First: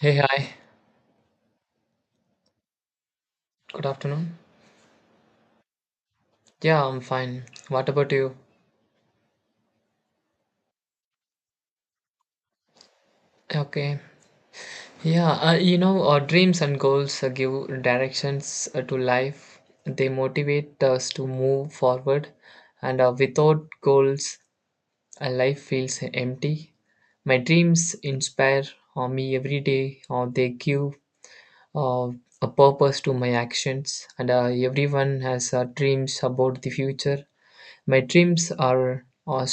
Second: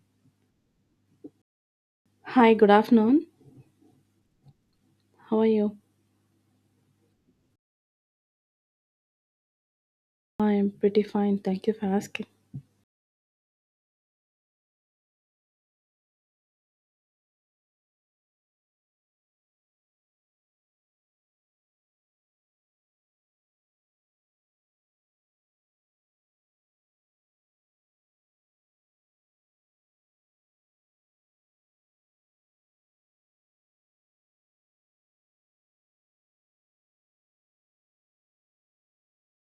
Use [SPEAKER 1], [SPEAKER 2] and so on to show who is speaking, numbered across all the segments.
[SPEAKER 1] Hey, hi.
[SPEAKER 2] Hi, good afternoon.
[SPEAKER 1] Good afternoon.
[SPEAKER 2] How are you?
[SPEAKER 1] Yeah, I'm fine. What about you?
[SPEAKER 2] I'm pretty fine. Thank you for asking.
[SPEAKER 1] Okay. Yeah, our dreams and goals give directions to life. They motivate us to move forward, and without goals, life feels empty. My dreams inspire me every day, or they give uh, a purpose to my actions. And everyone has dreams about the future. My dreams are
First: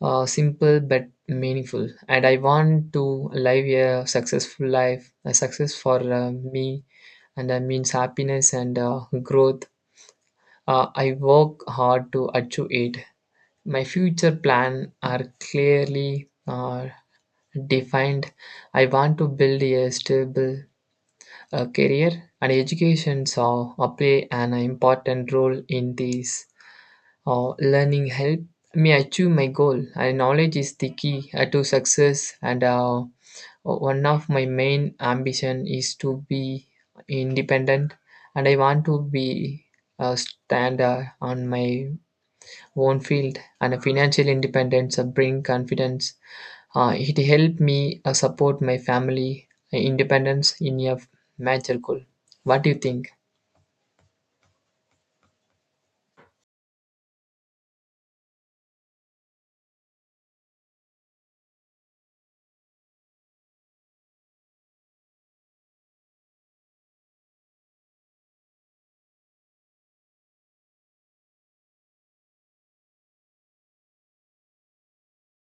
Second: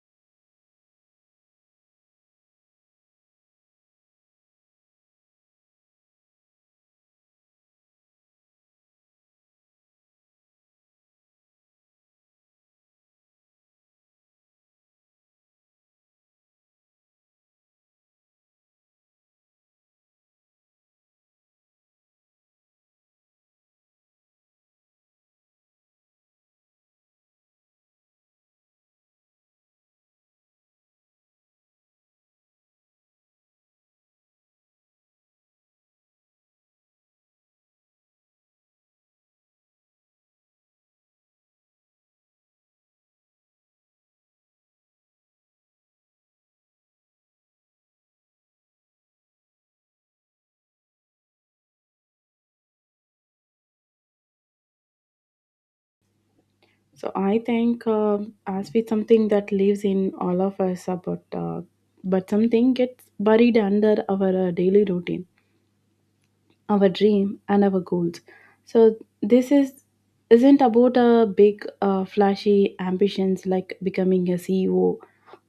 [SPEAKER 1] simple but meaningful, and I want to live a successful life, a success for me, and that means happiness and growth. I work hard to achieve it. My future plan are clearly defined. I want to build a stable career, and education so play an important role in this. Learning help me achieve my goal, and knowledge is the key to success. And One of my main ambition is to be independent, and I want to be a standard on my own field. And a financial independence bring confidence. It helped me support my family. Independence in a major goal. What do you think?
[SPEAKER 2] I think as with something that lives in all of us, about but something gets buried under our daily routine, our dream, and our goals. So, this is isn't about a big, flashy ambitions like becoming a CEO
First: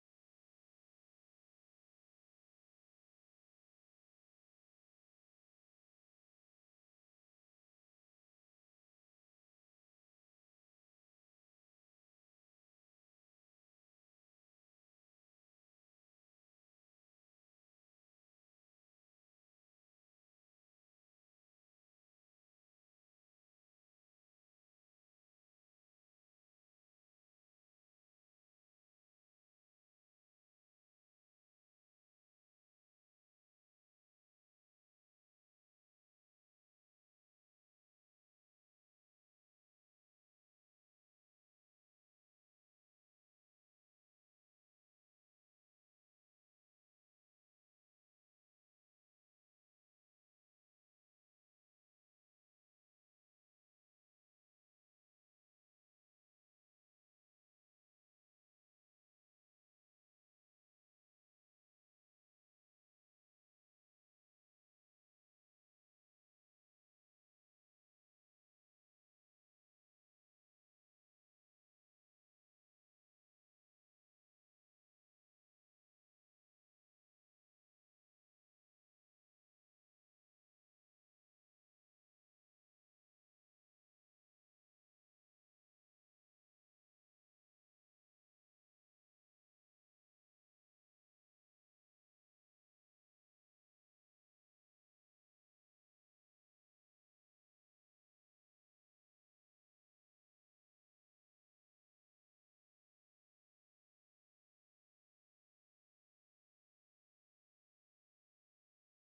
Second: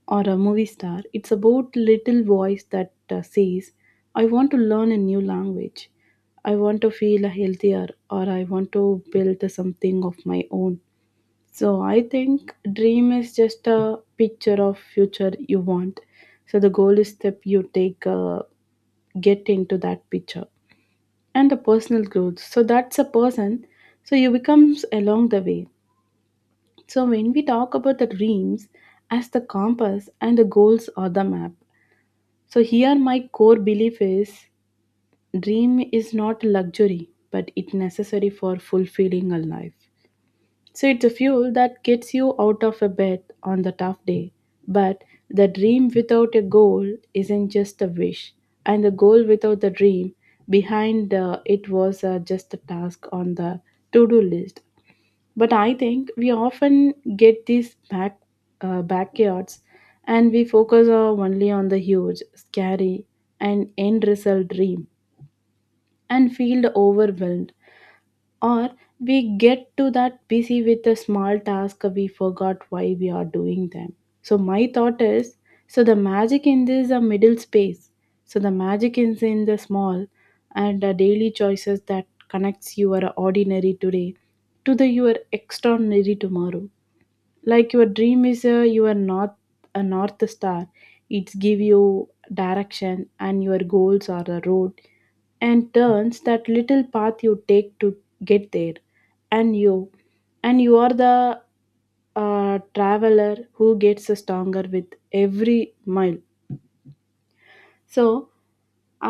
[SPEAKER 2] or a movie star. It's about little voice that says, I want to learn a new language. I want to feel healthier or I want to build something of my own. So I think dream is just a picture of future you want. So the goal is step you take get into that picture and the personal growth. So that's a person. So you becomes along the way. So when we talk about the dreams as the compass and the goals or the map, so here my core belief is dream is not luxury but it necessary for fulfilling a life. So it's a fuel that gets you out of a bed on the tough day. But the dream without a goal isn't just a wish, and the goal without the dream behind it was just a task on the to-do list. But I think we often get these back backyards, and we focus only on the huge scary and end result dream and feel overwhelmed, or we get to that busy with a small task we forgot why we are doing them. So my thought is, so the magic in this is a middle space. So the magic is in the small and the daily choices that connects your ordinary today to the your extraordinary tomorrow. Like your dream is your north, a north star. It's give you direction, and your goals are the road and turns that little path you take to get there. And you and you are the traveler who gets stronger with every mile. So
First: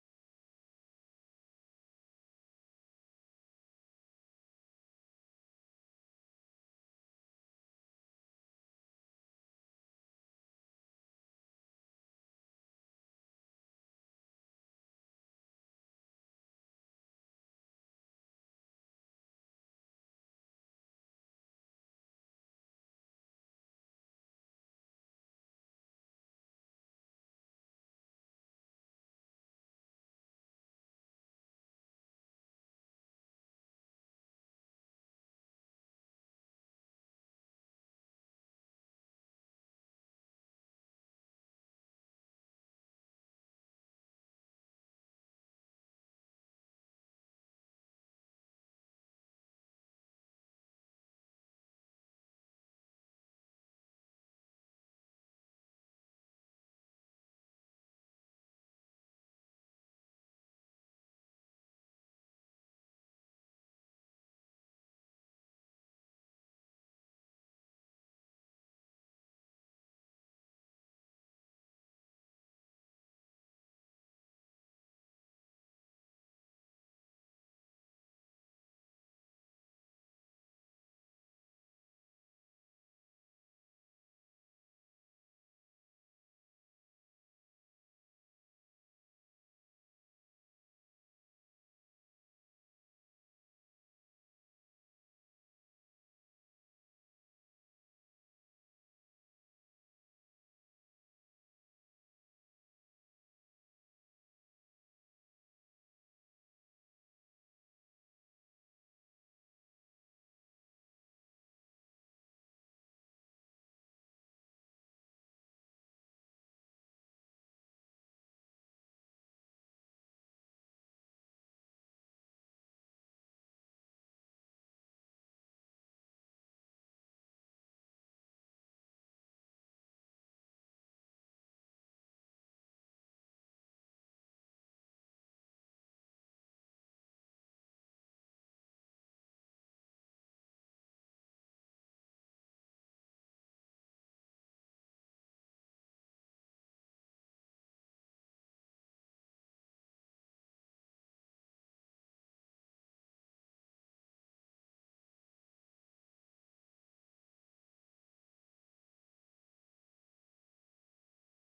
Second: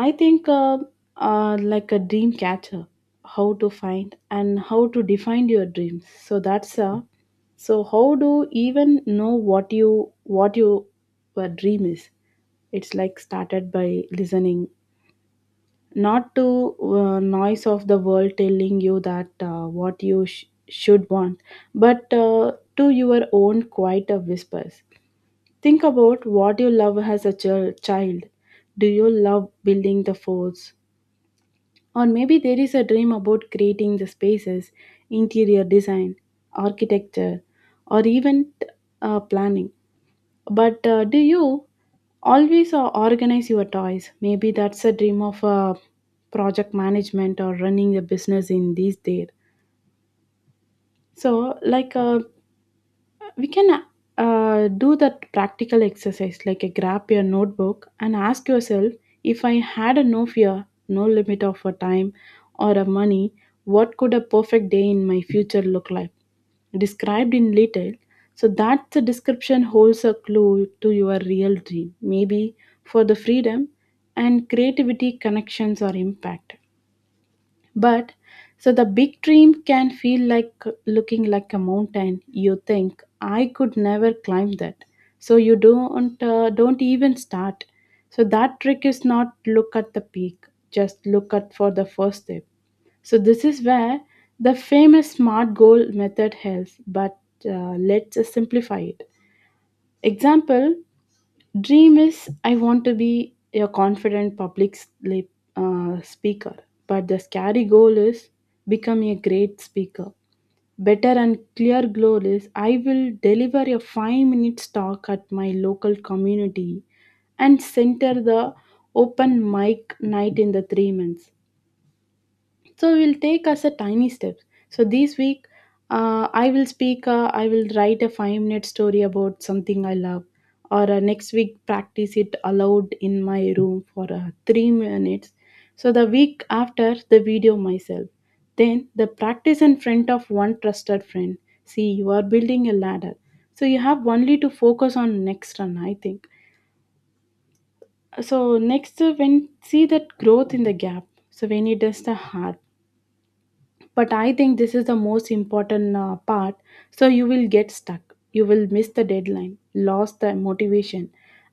[SPEAKER 2] I think like a dream catcher, how to find and how to define your dreams, so that's so how do you even know what you your dream is? It's like started by listening, not to noise of the world telling you that what you should want, but to your own quiet whispers. Think about what you love as a child. Do you love building the forts? Or maybe there is a dream about creating the spaces, interior design, architecture, or even planning. But do you always organize your toys? Maybe that's a dream of project management or running a business in these days. So, like, we can do that practical exercise like a grab your notebook and ask yourself, if I had a no fear, no limit of a time or a money, what could a perfect day in my future look like? Described in detail. So that the description holds a clue to your real dream, maybe for the freedom and creativity, connections, or impact. But so the big dream can feel like looking like a mountain. You think I could never climb that, so you don't even start. So that trick is not look at the peak, just look at for the first step. So this is where the famous SMART goal method helps, but let's simplify it. Example dream is I want to be a confident public speaker, but the scary goal is become a great speaker. Better and clear goal is I will deliver a 5 minutes talk at my local community and center the open mic night in the 3 months. So we'll take us a tiny steps. So this week, I will speak. I will write a 5-minute story about something I love, or next week practice it aloud in my room for 3 minutes. So the week after, the video myself. Then the practice in front of one trusted friend. See, you are building a ladder, so you have only to focus on next run. I think so. Next, when see that growth in the gap. So when it does the hard, but I think this is the most important part. So you will get stuck, you will miss the deadline, lost the motivation,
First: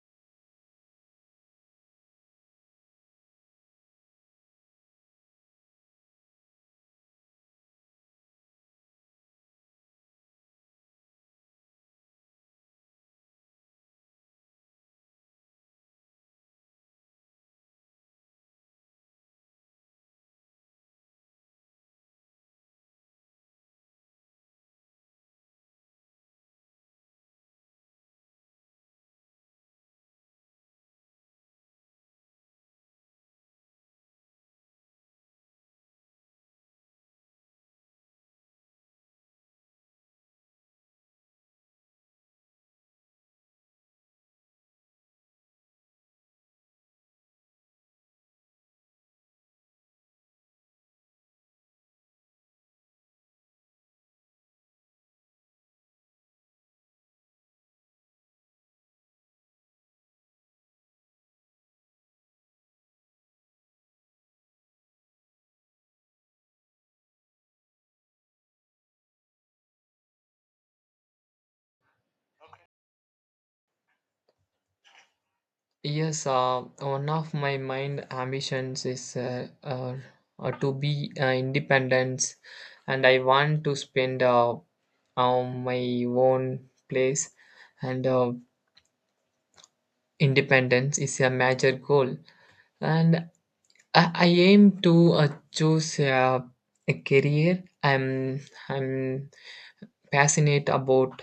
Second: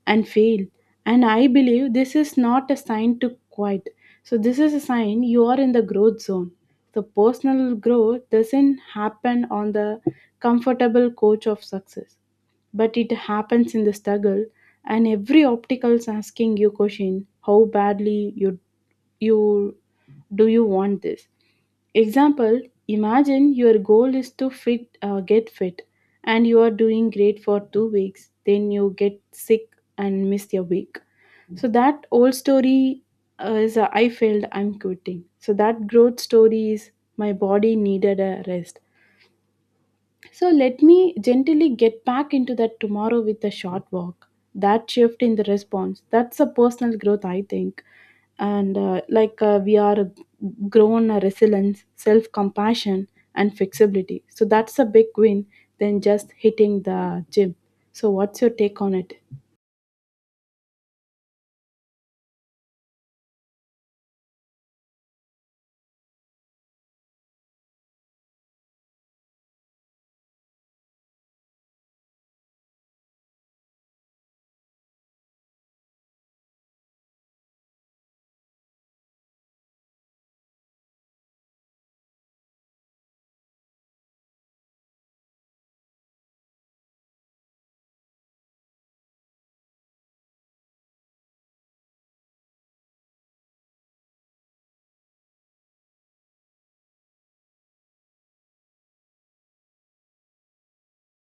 [SPEAKER 2] and fail. And I believe this is not a sign to quit. So this is a sign you are in the growth zone. So personal growth doesn't happen on the comfortable couch of success, but it happens in the struggle. And every obstacle is asking you question, how badly you you do you want this? Example, imagine your goal is to fit get fit, and you are doing great for 2 weeks, then you get sick and miss your week. So that old story is I failed, I'm quitting. So that growth story is my body needed a rest, so let me gently get back into that tomorrow with a short walk. That shift in the response, that's a personal growth, I think. And like we are grown a resilience, self compassion, and flexibility. So that's a big win than just hitting the gym. So, what's your take on it?
[SPEAKER 1] Yes, One of my mind ambitions is to be independent, and I want to spend on my own place. And independence is a major goal, and I aim to choose a career. I'm passionate about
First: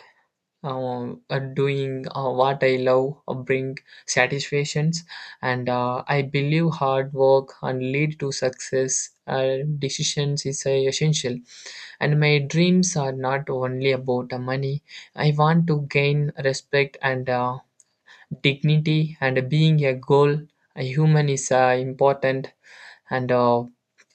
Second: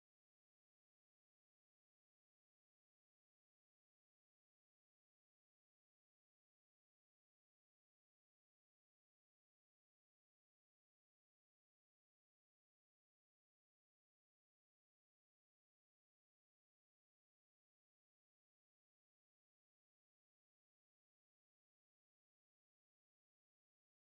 [SPEAKER 1] doing what I love. Bring satisfactions, and I believe hard work and lead to success. Decisions is essential, and my dreams are not only about money. I want to gain respect and dignity, and being a goal a human is important, and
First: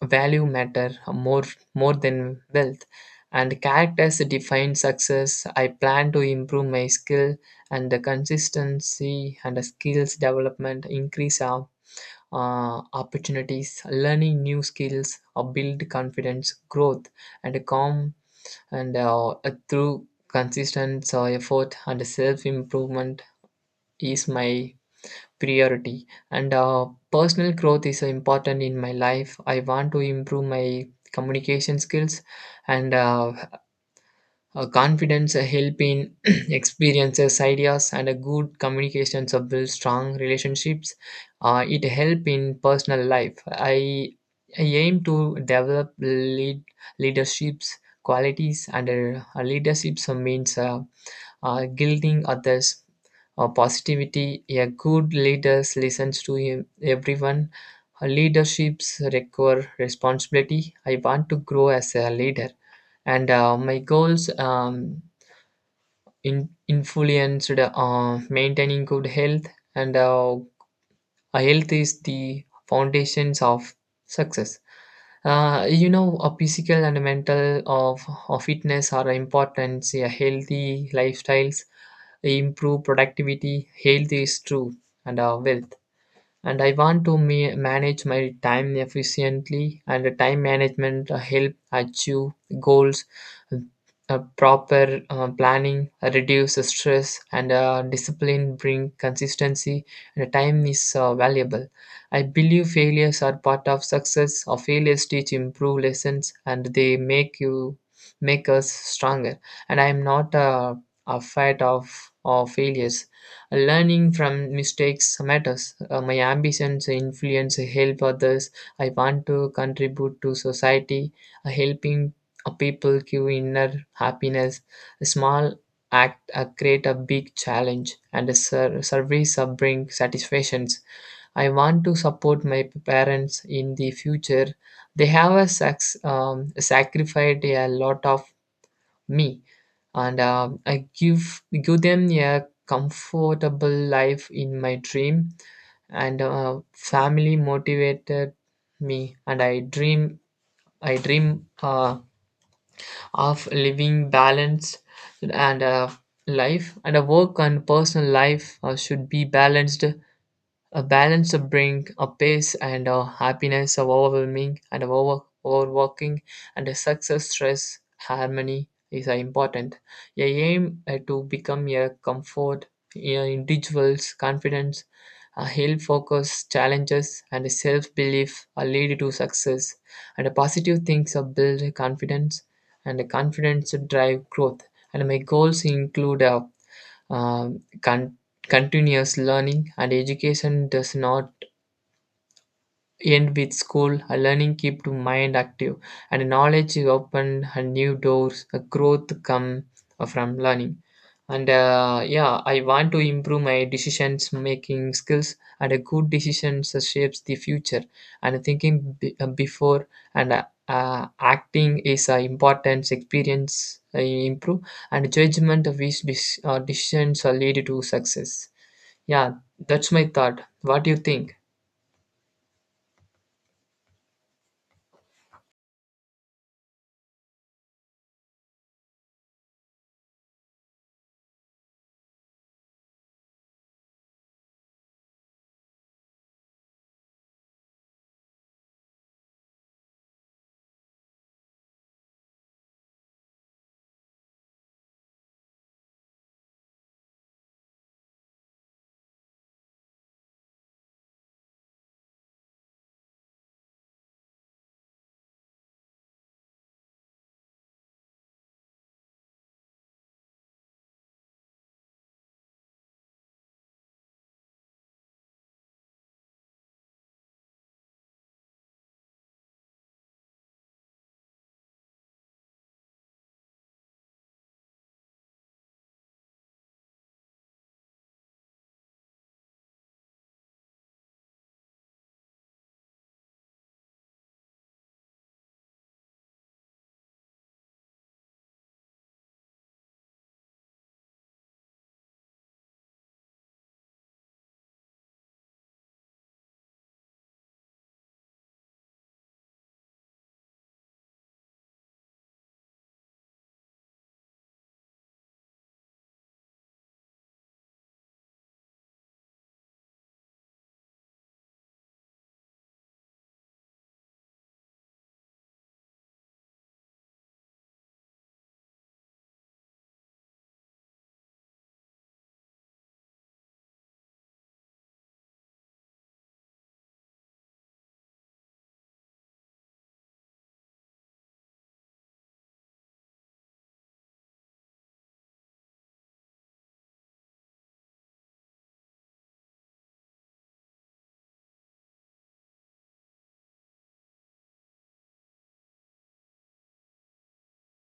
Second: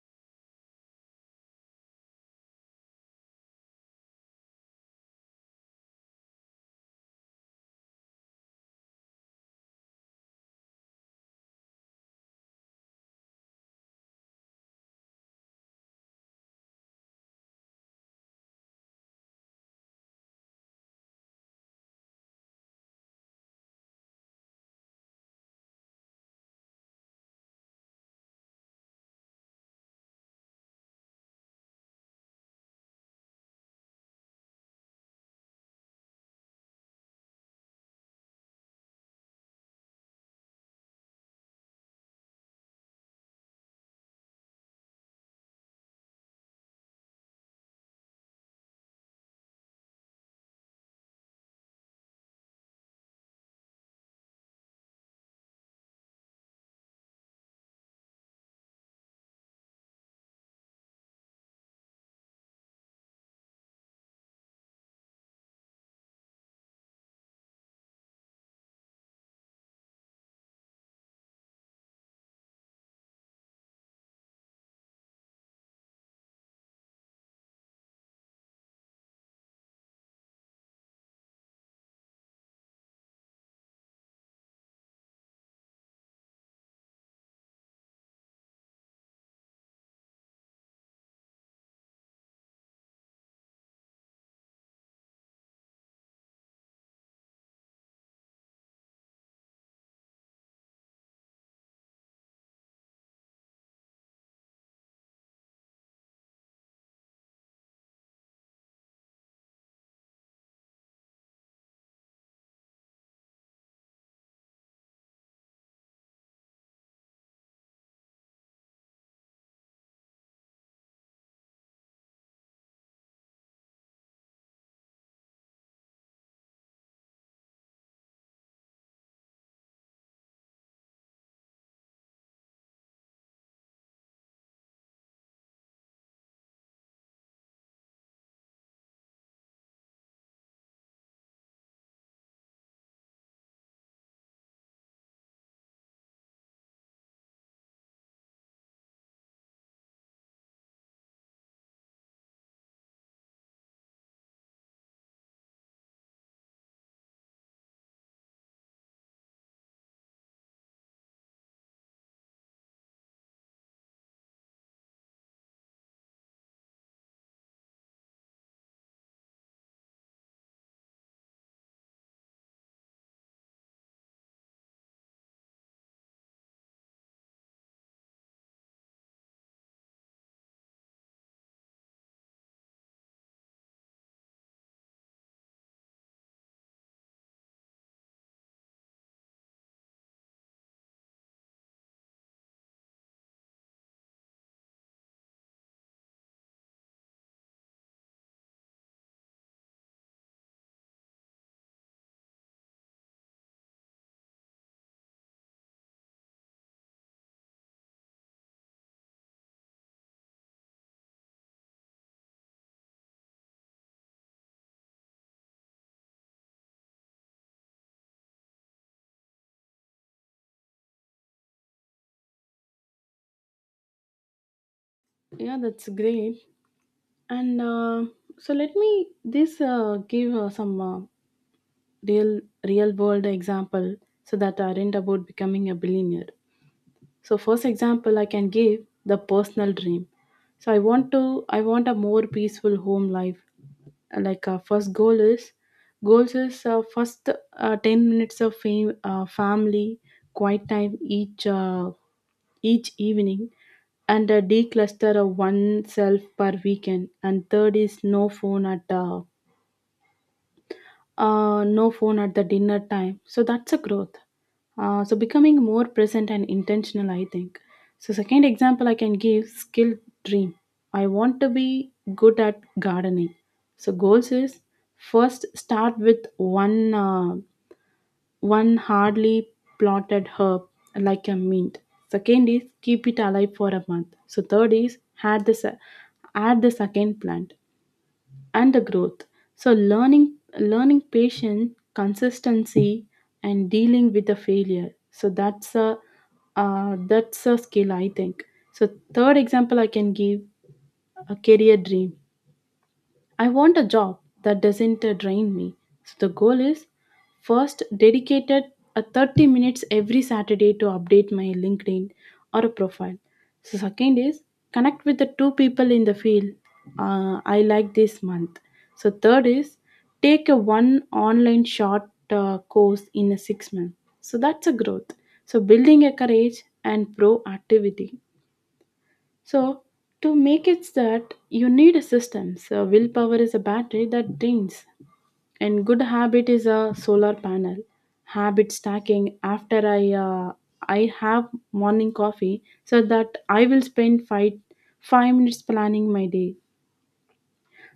[SPEAKER 1] value matter more than wealth, and characters define success. I plan to improve my skill and the consistency, and the skills development increase our opportunities. Learning new skills or build confidence, growth, and calm, and through consistent effort and self improvement is my priority. And personal growth is important in my life. I want to improve my communication skills, and confidence help in experiences, ideas, and a good communications of build strong relationships. It help in personal life. I aim to develop leaderships qualities, and leaderships means guilting others. Positivity, a good leader listens to him, everyone. Leaderships require responsibility. I want to grow as a leader, and my goals in, influenced maintaining good health, and health is the foundations of success. A physical and mental of fitness are important. A healthy lifestyles improve productivity. Health is true and wealth. And I want to manage my time efficiently, and the time management help achieve goals. Proper planning reduce the stress, and discipline bring consistency, and the time is valuable. I believe failures are part of success, or failures teach improve lessons, and they make you make us stronger, and I am not afraid of failures. Learning from mistakes matters. My ambitions influence help others. I want to contribute to society, helping people give inner happiness. A small act create a big challenge, and a service bring satisfactions. I want to support my parents in the future. They have a sacrificed a lot of me, and I give them a comfortable life in my dream, and family motivated me, and I dream of living balanced and life, and a work and personal life should be balanced. A balance of bring a pace and a happiness of overwhelming and of overworking and a success stress harmony is important. A aim to become a comfort, a individual's confidence, a health focus, challenges and self belief are lead to success. And a positive things are build confidence, and a confidence drive growth. And my goals include a um, con- continuous learning, and education does not end with school. A learning keep to mind active, and knowledge is opened and new doors. A growth come from learning. And yeah, I want to improve my decisions making skills, and a good decisions shapes the future. And thinking before and acting is an important experience. I improve and judgment of which decisions are lead to success. Yeah, that's my thought. What do you think?
[SPEAKER 2] Yeah, that's great. And so let me this give some real real world example so that aren't about becoming a billionaire. So first example I can give the personal dream. So I want a more peaceful home life. Like first goal is goals is first 10 minutes of family quiet time each uh, each evening, and a decluster of oneself per weekend, and third is no phone at all, no phone at the dinner time. So that's a growth. So becoming more present and intentional, I think. So second example I can give skill dream. I want to be good at gardening. So goals is first start with one hardly plotted herb like a mint. Second is keep it alive for a month. So third is add the second plant and the growth. So learning patience, consistency, and dealing with the failure. So that's a skill I think. So third example I can give a career dream. I want a job that doesn't drain me. So the goal is first dedicated a 30 minutes every Saturday to update my LinkedIn or a profile. So second is connect with the two people in the field I like this month. So third is take a one online short course in a 6 month. So that's a growth. So building a courage and proactivity. So to make it that you need a system. So willpower is a battery that drains, and good habit is a solar panel. Habit stacking. After I have morning coffee, so that I will spend five minutes planning my day.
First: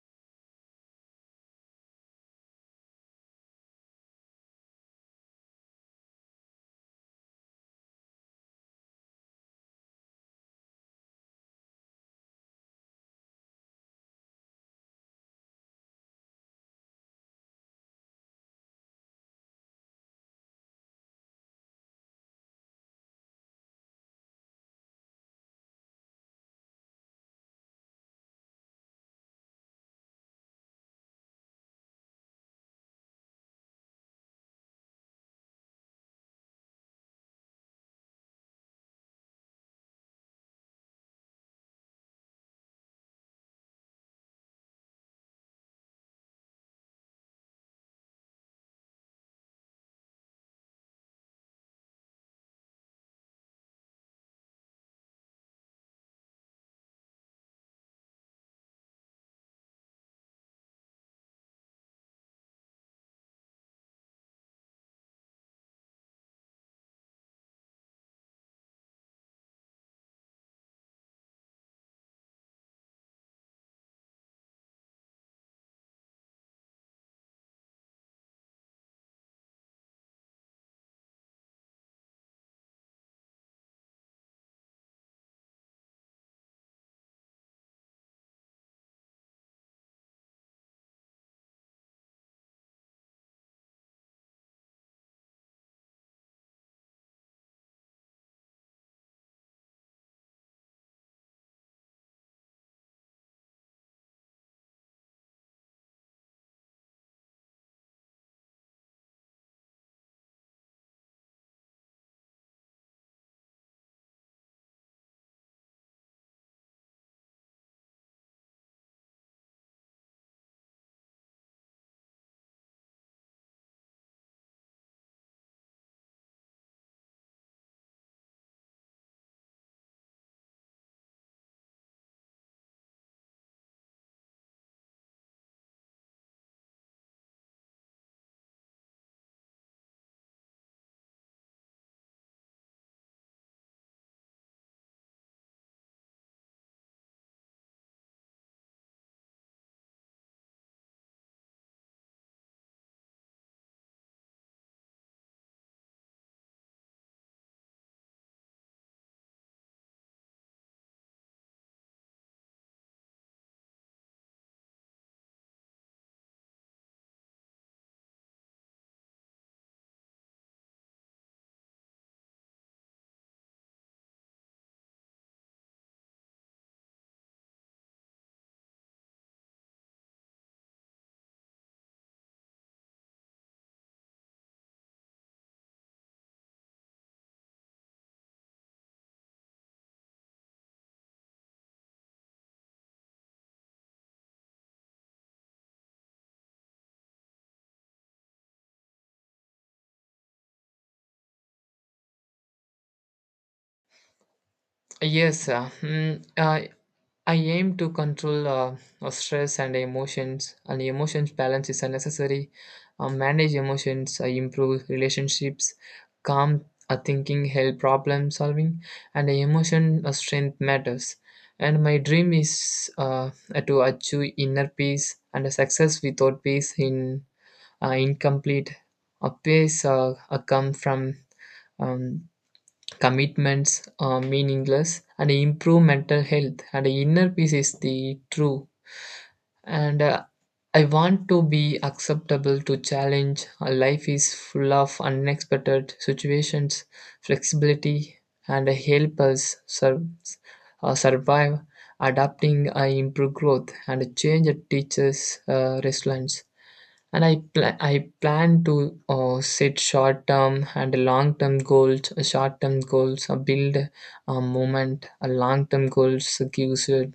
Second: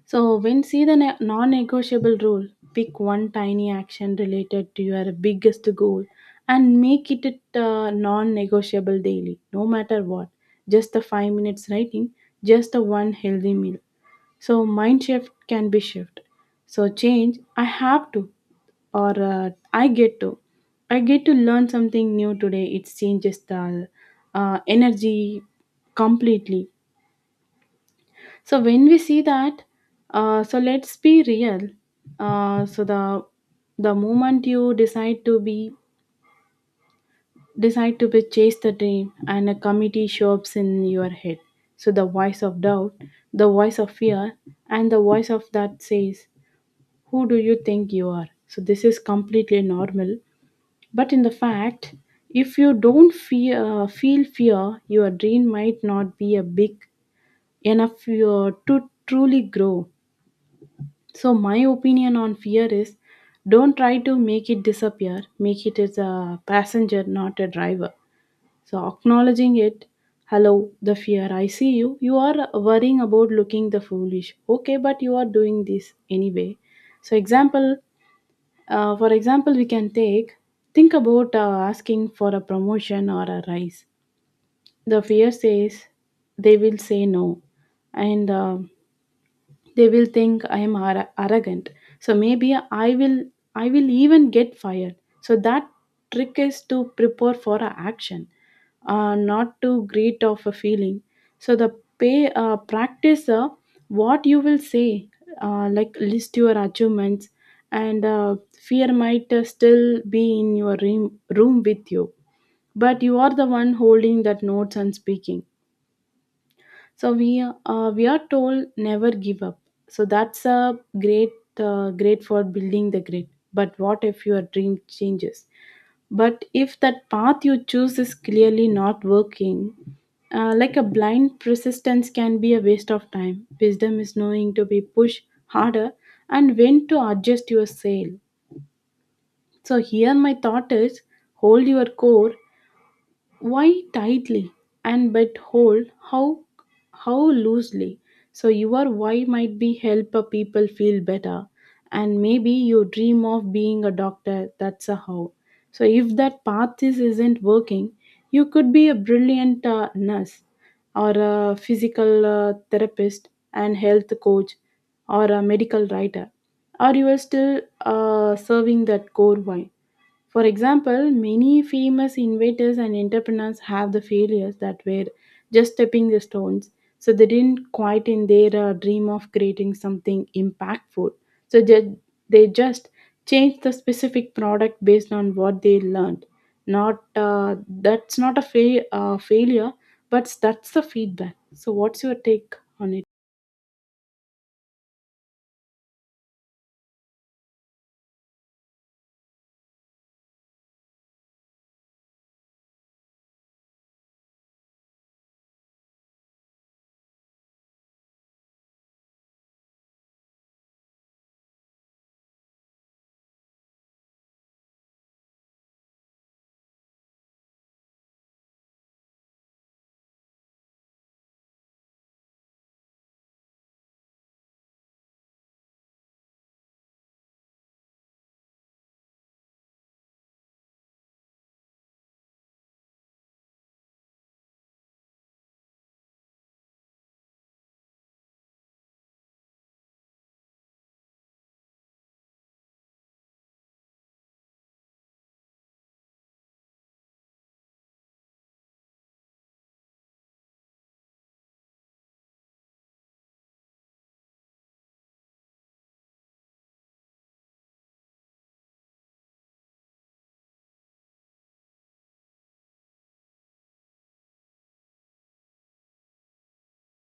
[SPEAKER 2] So, when see the non negotiable rule, pick one tiny action related to your biggest goal and make it a non negotiable daily, no matter what. Just the 5 minutes writing, just the one healthy meal. So, mind shift can be shift. So, change, I have to, or I get to. I get to learn something new today. It changes the energy completely. So when we see that, so let's be real. So the moment you decide to be chase the dream, and a committee shows in your head. So the voice of doubt, the voice of fear, and the voice of that says, "Who do you think you are?" So this is completely normal. But in the fact, if you don't fear, feel fear, your dream might not be a big enough to truly grow. So my opinion on fear is don't try to make it disappear. Make it as a passenger, not a driver. So acknowledging it, hello, the fear, I see you. You are worrying about looking the foolish. Okay, but you are doing this anyway. So for example, we can take think about asking for a promotion or a rise. The fear says they will say no, and they will think I am arrogant. So maybe I will even get fired. So that trick is to prepare for a action, not to greet off a feeling. So the pay practice what you will say, like list your achievements, and fear might still be in your room with you, but you are the one holding that notes and speaking. So we are told never give up. So that's a great great for building the grid. But what if your dream changes? But if that path you choose is clearly not working, like a blind persistence can be a waste of time. Wisdom is knowing to be pushed harder and when to adjust your sail. So here my thought is hold your core why tightly and but hold how how loosely? So your why might be help a people feel better, and maybe you dream of being a doctor, that's a how. So if that path is isn't working, you could be a brilliant nurse or a physical therapist and health coach, or a medical writer, or you are still serving that core why. For example, many famous inventors and entrepreneurs have the failures that were just stepping the stones. So they didn't quite in their dream of creating something impactful. So they just changed the specific product based on what they learned. Not That's not a failure, but that's the feedback. So what's your take on it?
[SPEAKER 1] Yes, uh, mm, I I aim to control stress and emotions balance is unnecessary. Manage emotions, improve relationships, calm thinking, help problem solving, and emotion strength matters. And my dream is to achieve inner peace, and success without peace in incomplete. A peace come from um, commitments are meaningless and improve mental health, and inner peace is the true. And I want to be acceptable to challenge. Life is full of unexpected situations. Flexibility and help us survive. Adapting improve growth, and change teaches resilience. And I plan to set short term and long term goals. Short term goals build a moment. A long term goals gives you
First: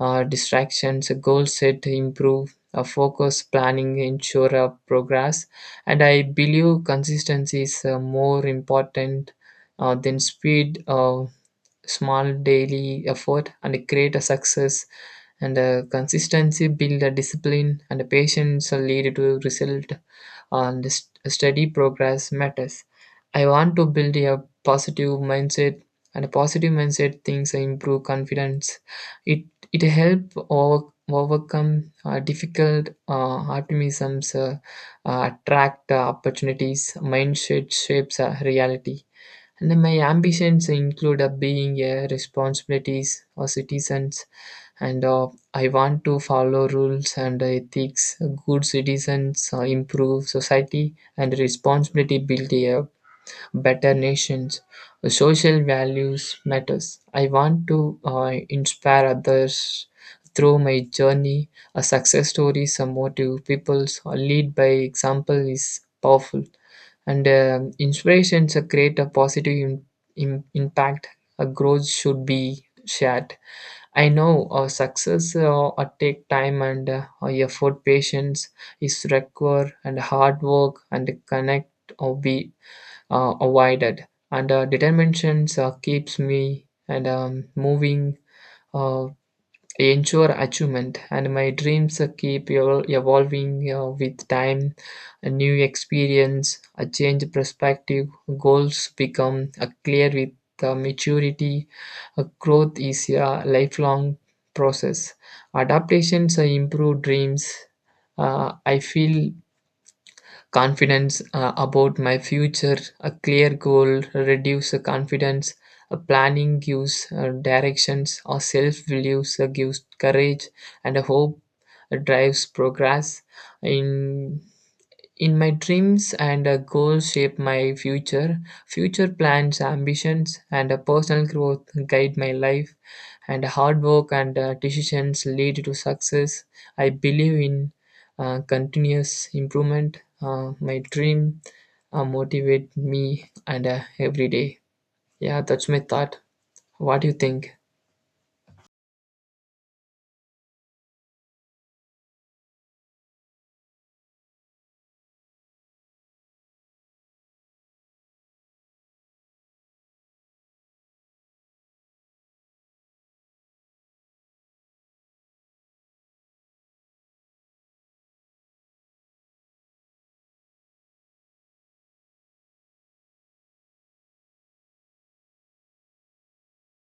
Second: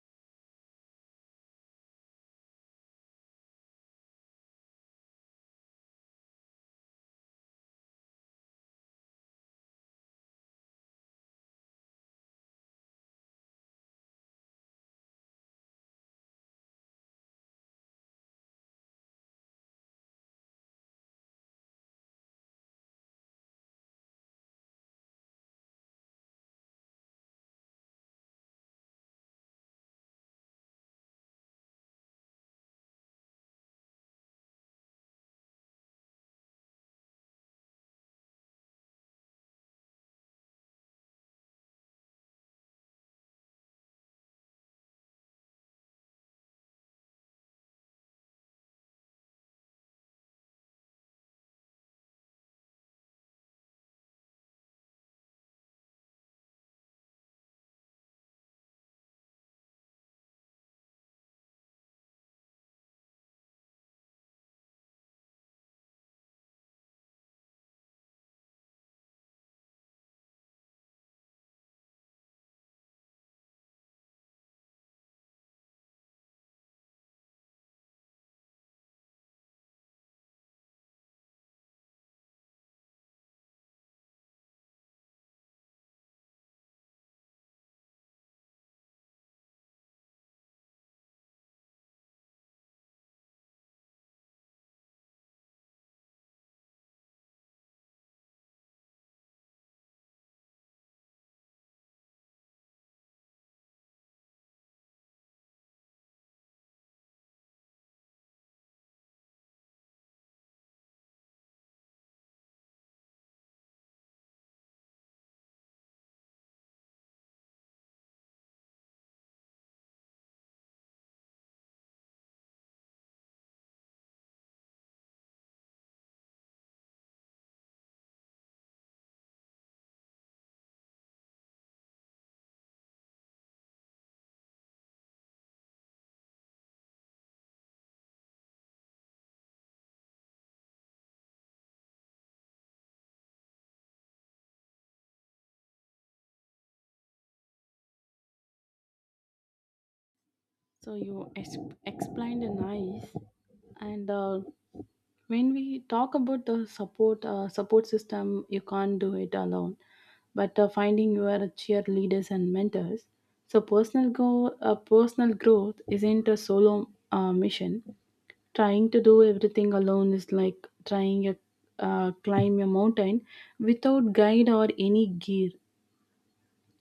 [SPEAKER 1] distractions. A goal set improve. A focus planning ensure a progress. And I believe consistency is more important than speed. Small daily effort and create a success, and a consistency build a discipline, and a patience will lead to result, and this steady progress matters. I want to build a positive mindset, and a positive mindset things improve confidence. It it help overcome difficult optimisms attract opportunities. Mindset shapes reality. And my ambitions include being a responsibilities or citizens, and I want to follow rules and ethics. Good citizens improve society, and responsibility build a better nations. Social values matters. I want to inspire others through my journey. A success stories, a motive, people's or lead by example is powerful, and inspirations create a positive impact. A growth should be shared. I know success take time and effort. Patience is required, and hard work and connect or be avoided. And determination keeps me and moving. Uh, Ensure achievement, and my dreams keep evolving with time. A new experience, a change perspective, goals become clear with maturity. Growth is a lifelong process. Adaptations improve dreams. I feel confidence about my future. A clear goal reduce the confidence, a planning gives directions, or self beliefs gives courage, and a hope drives progress in in my dreams, and goals shape my future. Future plans, ambitions, and personal growth guide my life, and hard work and decisions lead to success. I believe in continuous improvement. My dream motivate me and every day. Yeah, that's my thought. What do you think?
[SPEAKER 2] So you explained nice. And when we talk about the support support system, you can't do it alone, but finding your cheerleaders and mentors, so personal growth isn't a solo mission. Trying to do everything alone is like trying a climb a mountain without guide or any gear,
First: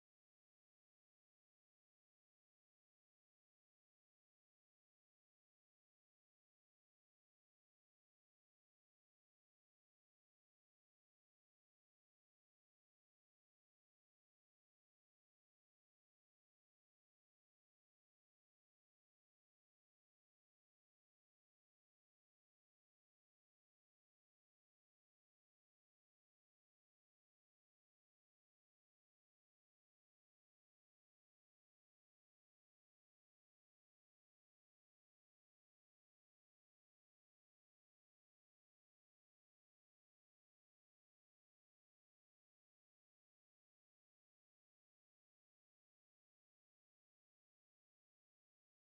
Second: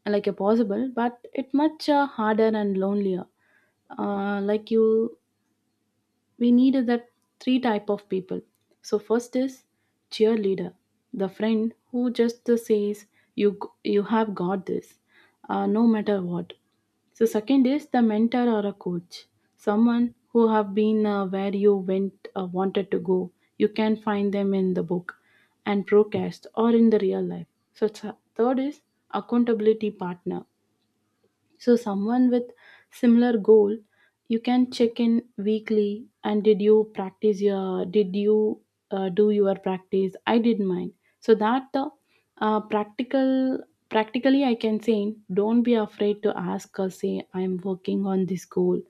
[SPEAKER 2] like a possible but it much harder and lonelier. Like you, we needed that three type of people. So first is cheerleader, the friend who just says, you you have got this, no matter what. So second is the mentor or a coach, someone who have been where you went, wanted to go. You can find them in the book and broadcast or in the real life. So third is accountability partner. So someone with similar goal, you can check in weekly. And did you practice your? Did you do your practice? I did mine. So that practical, practically, I can say, don't be afraid to ask or say, I'm working on this goal.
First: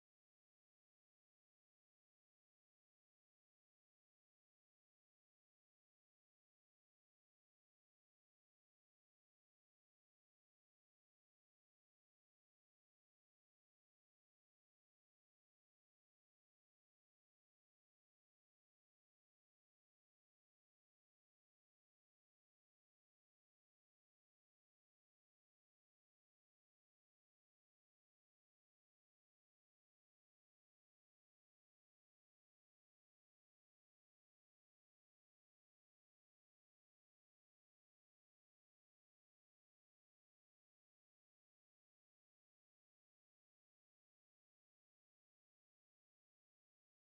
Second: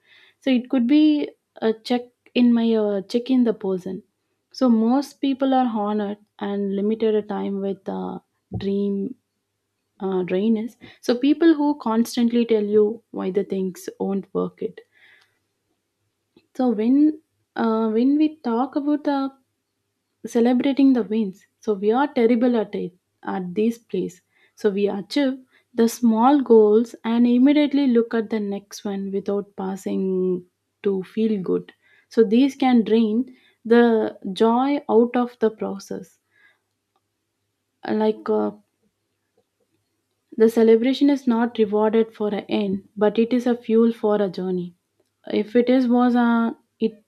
[SPEAKER 2] So it could be a check in my check in the person. So most people are honored and limited a time with dream drain is. So people who constantly tell you why the things won't work it. So when we talk about the celebrating the wins, so we are terrible at it at this place. So we achieve the small goals and immediately look at the next one without passing to feel good. So these can drain the joy out of the process. Like uh, The celebration is not rewarded for an end, but it is a fuel for a journey. If it is was a it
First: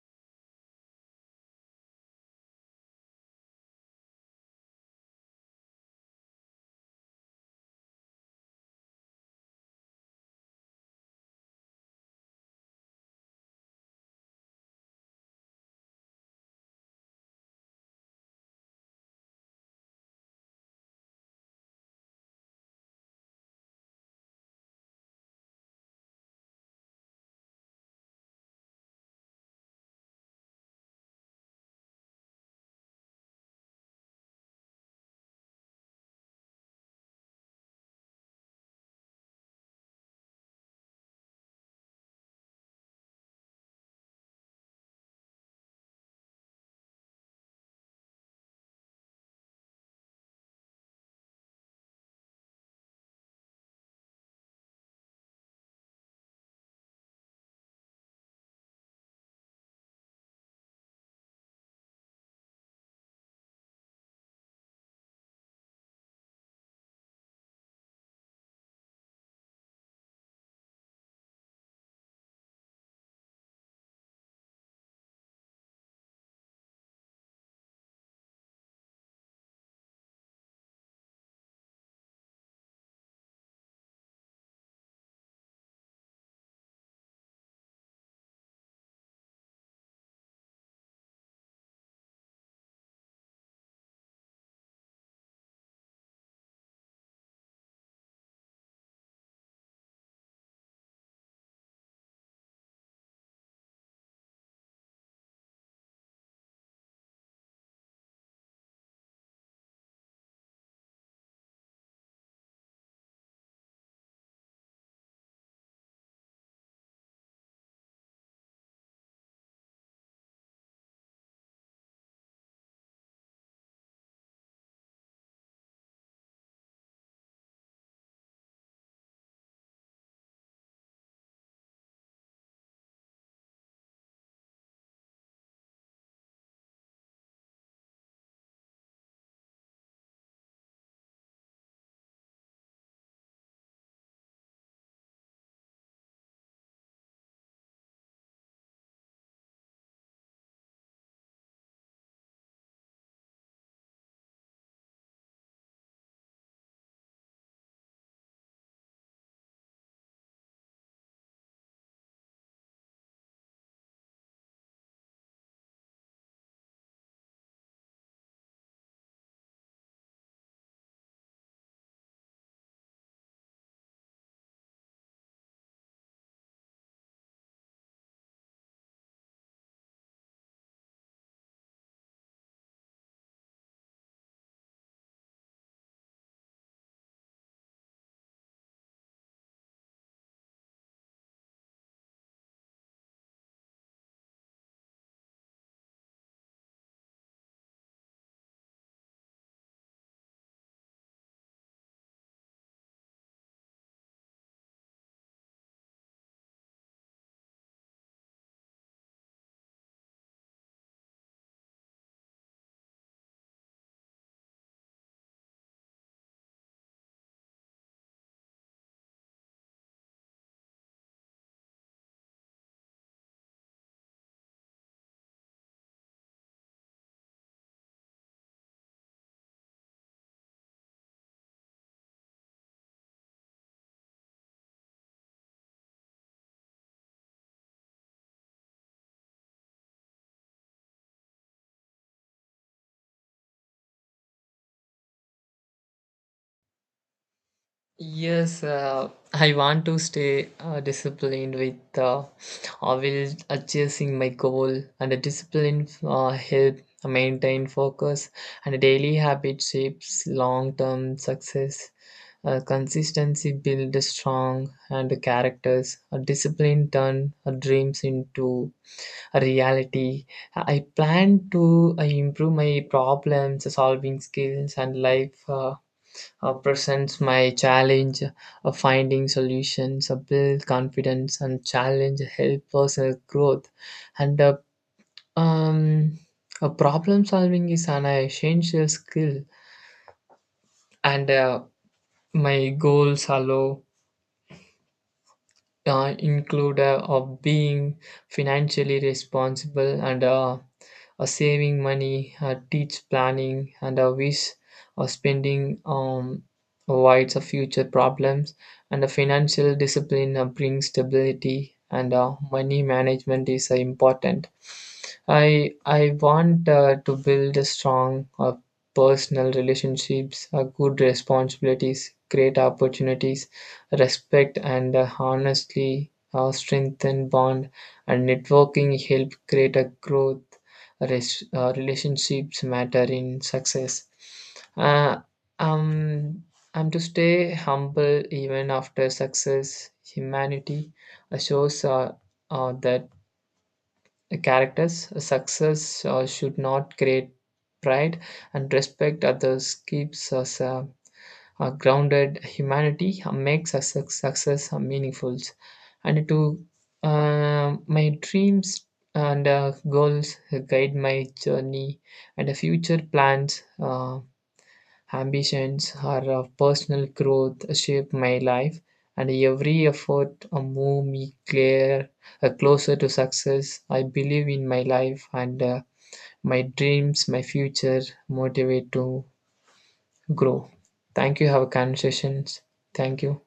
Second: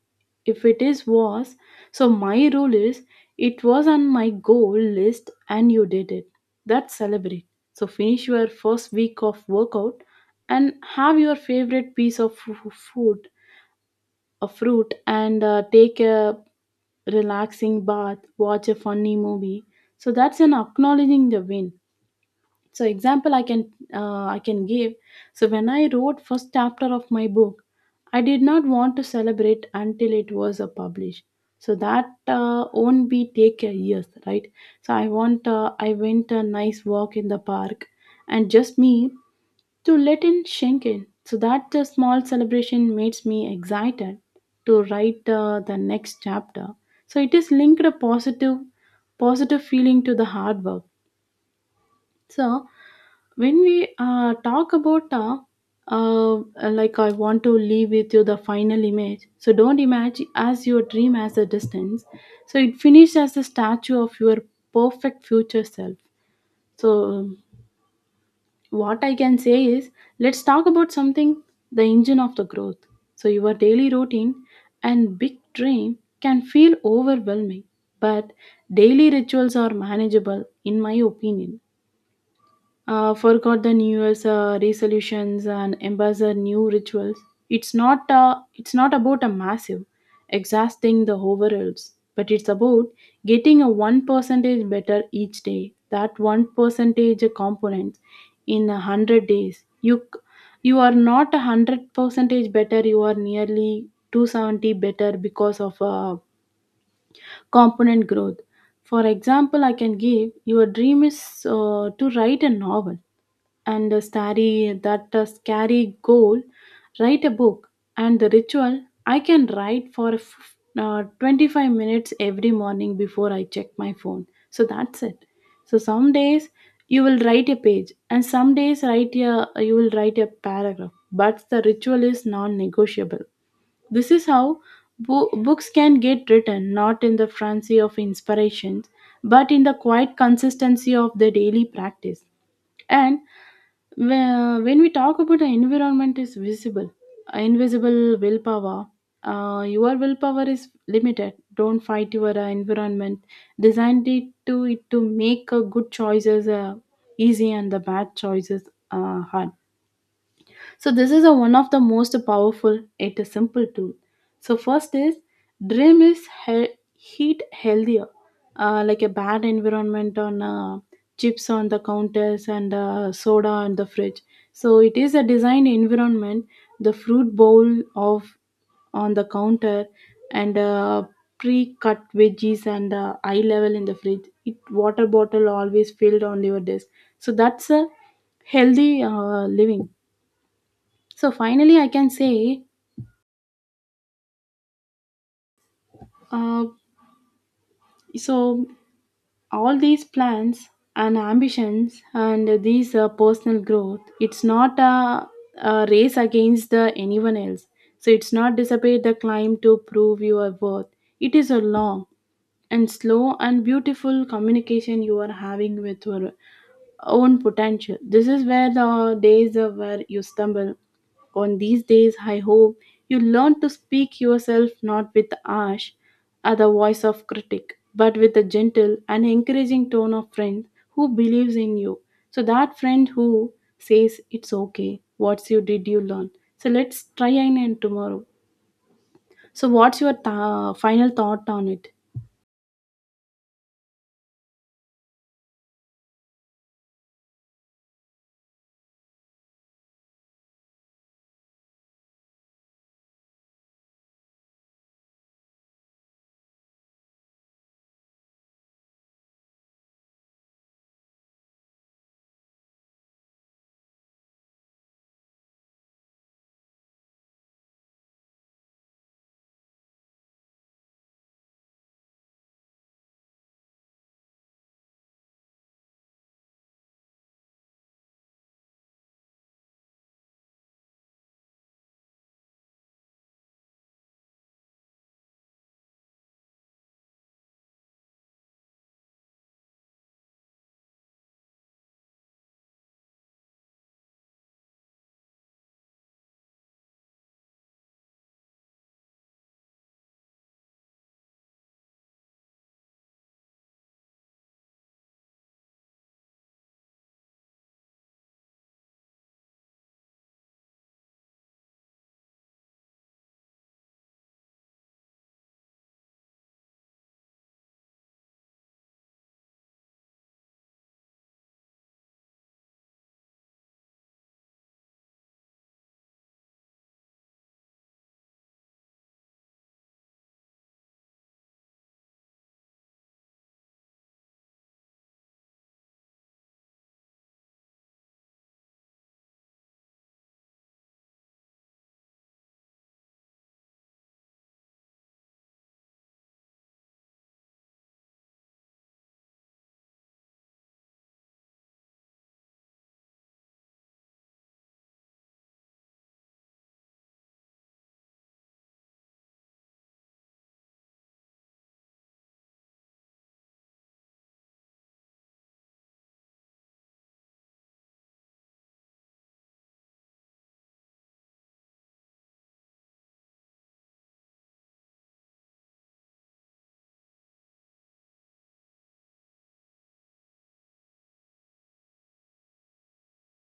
[SPEAKER 2] If it is was, so my rule is, it was on my goal list and you did it. That's celebrate. So finish your first week of workout and have your favorite piece of food, a fruit, and take a relaxing bath, watch a funny movie. So that's an acknowledging the win. So example I can give so when I wrote first chapter of my book, I did not want to celebrate until it was published. So that won't be take years, right? So I went a nice walk in the park and just me to let in schenken. So that small celebration makes me excited to write the next chapter. So it is linked a positive positive feeling to the hard work. So when we talk about uh, like I want to leave with you the final image, so don't imagine as your dream as a distance. So it finished as a statue of your perfect future self. So what I can say is, let's talk about something, the engine of the growth. So your daily routine and big dream can feel overwhelming, but daily rituals are manageable in my opinion. Forgot the new year's resolutions and embrace the new rituals. It's not about a massive exhausting the overalls, but it's about getting a 1 percentage better each day, that 1 percentage component in a 100 days. You are not a 100 percentage better, you are nearly 270 better because of component growth. For example, I can give, your dream is to write a novel, and starry that scary goal, write a book. And the ritual, I can write for 25 minutes every morning before I check my phone, so that's it. So some days you will write a page, and some days write a you will write a paragraph, but the ritual is non-negotiable. This is how books can get written, not in the frenzy of inspirations, but in the quiet consistency of the daily practice. And when we talk about the environment is visible, invisible willpower. Your willpower is limited, don't fight your environment. Designed it to make good choices easy and the bad choices hard. So this is a one of the most powerful yet a simple tool. So first is dream is heat healthier, like a bad environment on chips on the counters and soda on the fridge. So it is a design environment. The fruit bowl of on the counter and pre-cut veggies and eye level in the fridge. It water bottle always filled on your desk. So that's a healthy living. So finally, I can say, uh, so all these plans and ambitions and these personal growth, it's not a, a race against the anyone else. So it's not dissipate the climb to prove your worth. It is a long and slow and beautiful communication you are having with your own potential. This is where the days where you stumble. On these days, I hope you learn to speak yourself, not with the harsh, or the voice of critic, but with a gentle and encouraging tone of friend who believes in you. So that friend who says it's okay. What's you did you learn? So let's try again tomorrow. So what's your final thought on it?
[SPEAKER 1] Yes, I want to stay disciplined with will chasing my goal, and the discipline help maintain focus, and daily habit shapes long-term success. Consistency build strong and characters. A discipline turn dreams into a reality. I plan to improve my problems solving skills and life. Presents my challenge of finding solutions, build confidence, and challenge help personal growth. And um, problem solving is an essential skill, and my goals allow include of being financially responsible, and saving money, teach planning, and a wish spending avoids future problems. And a financial discipline brings stability, and money management is important. I want to build a strong personal relationships, good responsibilities, great opportunities, respect, and honestly strengthen bond. And networking help create a growth. Relationships matter in success. Uh, um, am to stay humble even after success. Humanity shows that characters success should not create pride, and respect others keeps us a grounded. Humanity makes a success meaningful. And to my dreams and goals guide my journey, and the future plans, ambitions, or personal growth shape my life. And every effort move me clear, closer to success. I believe in my life, and my dreams, my future motivate to grow. Thank you. Have a conversations. Thank you.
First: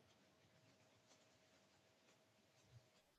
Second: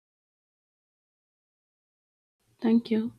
[SPEAKER 2] Thank you.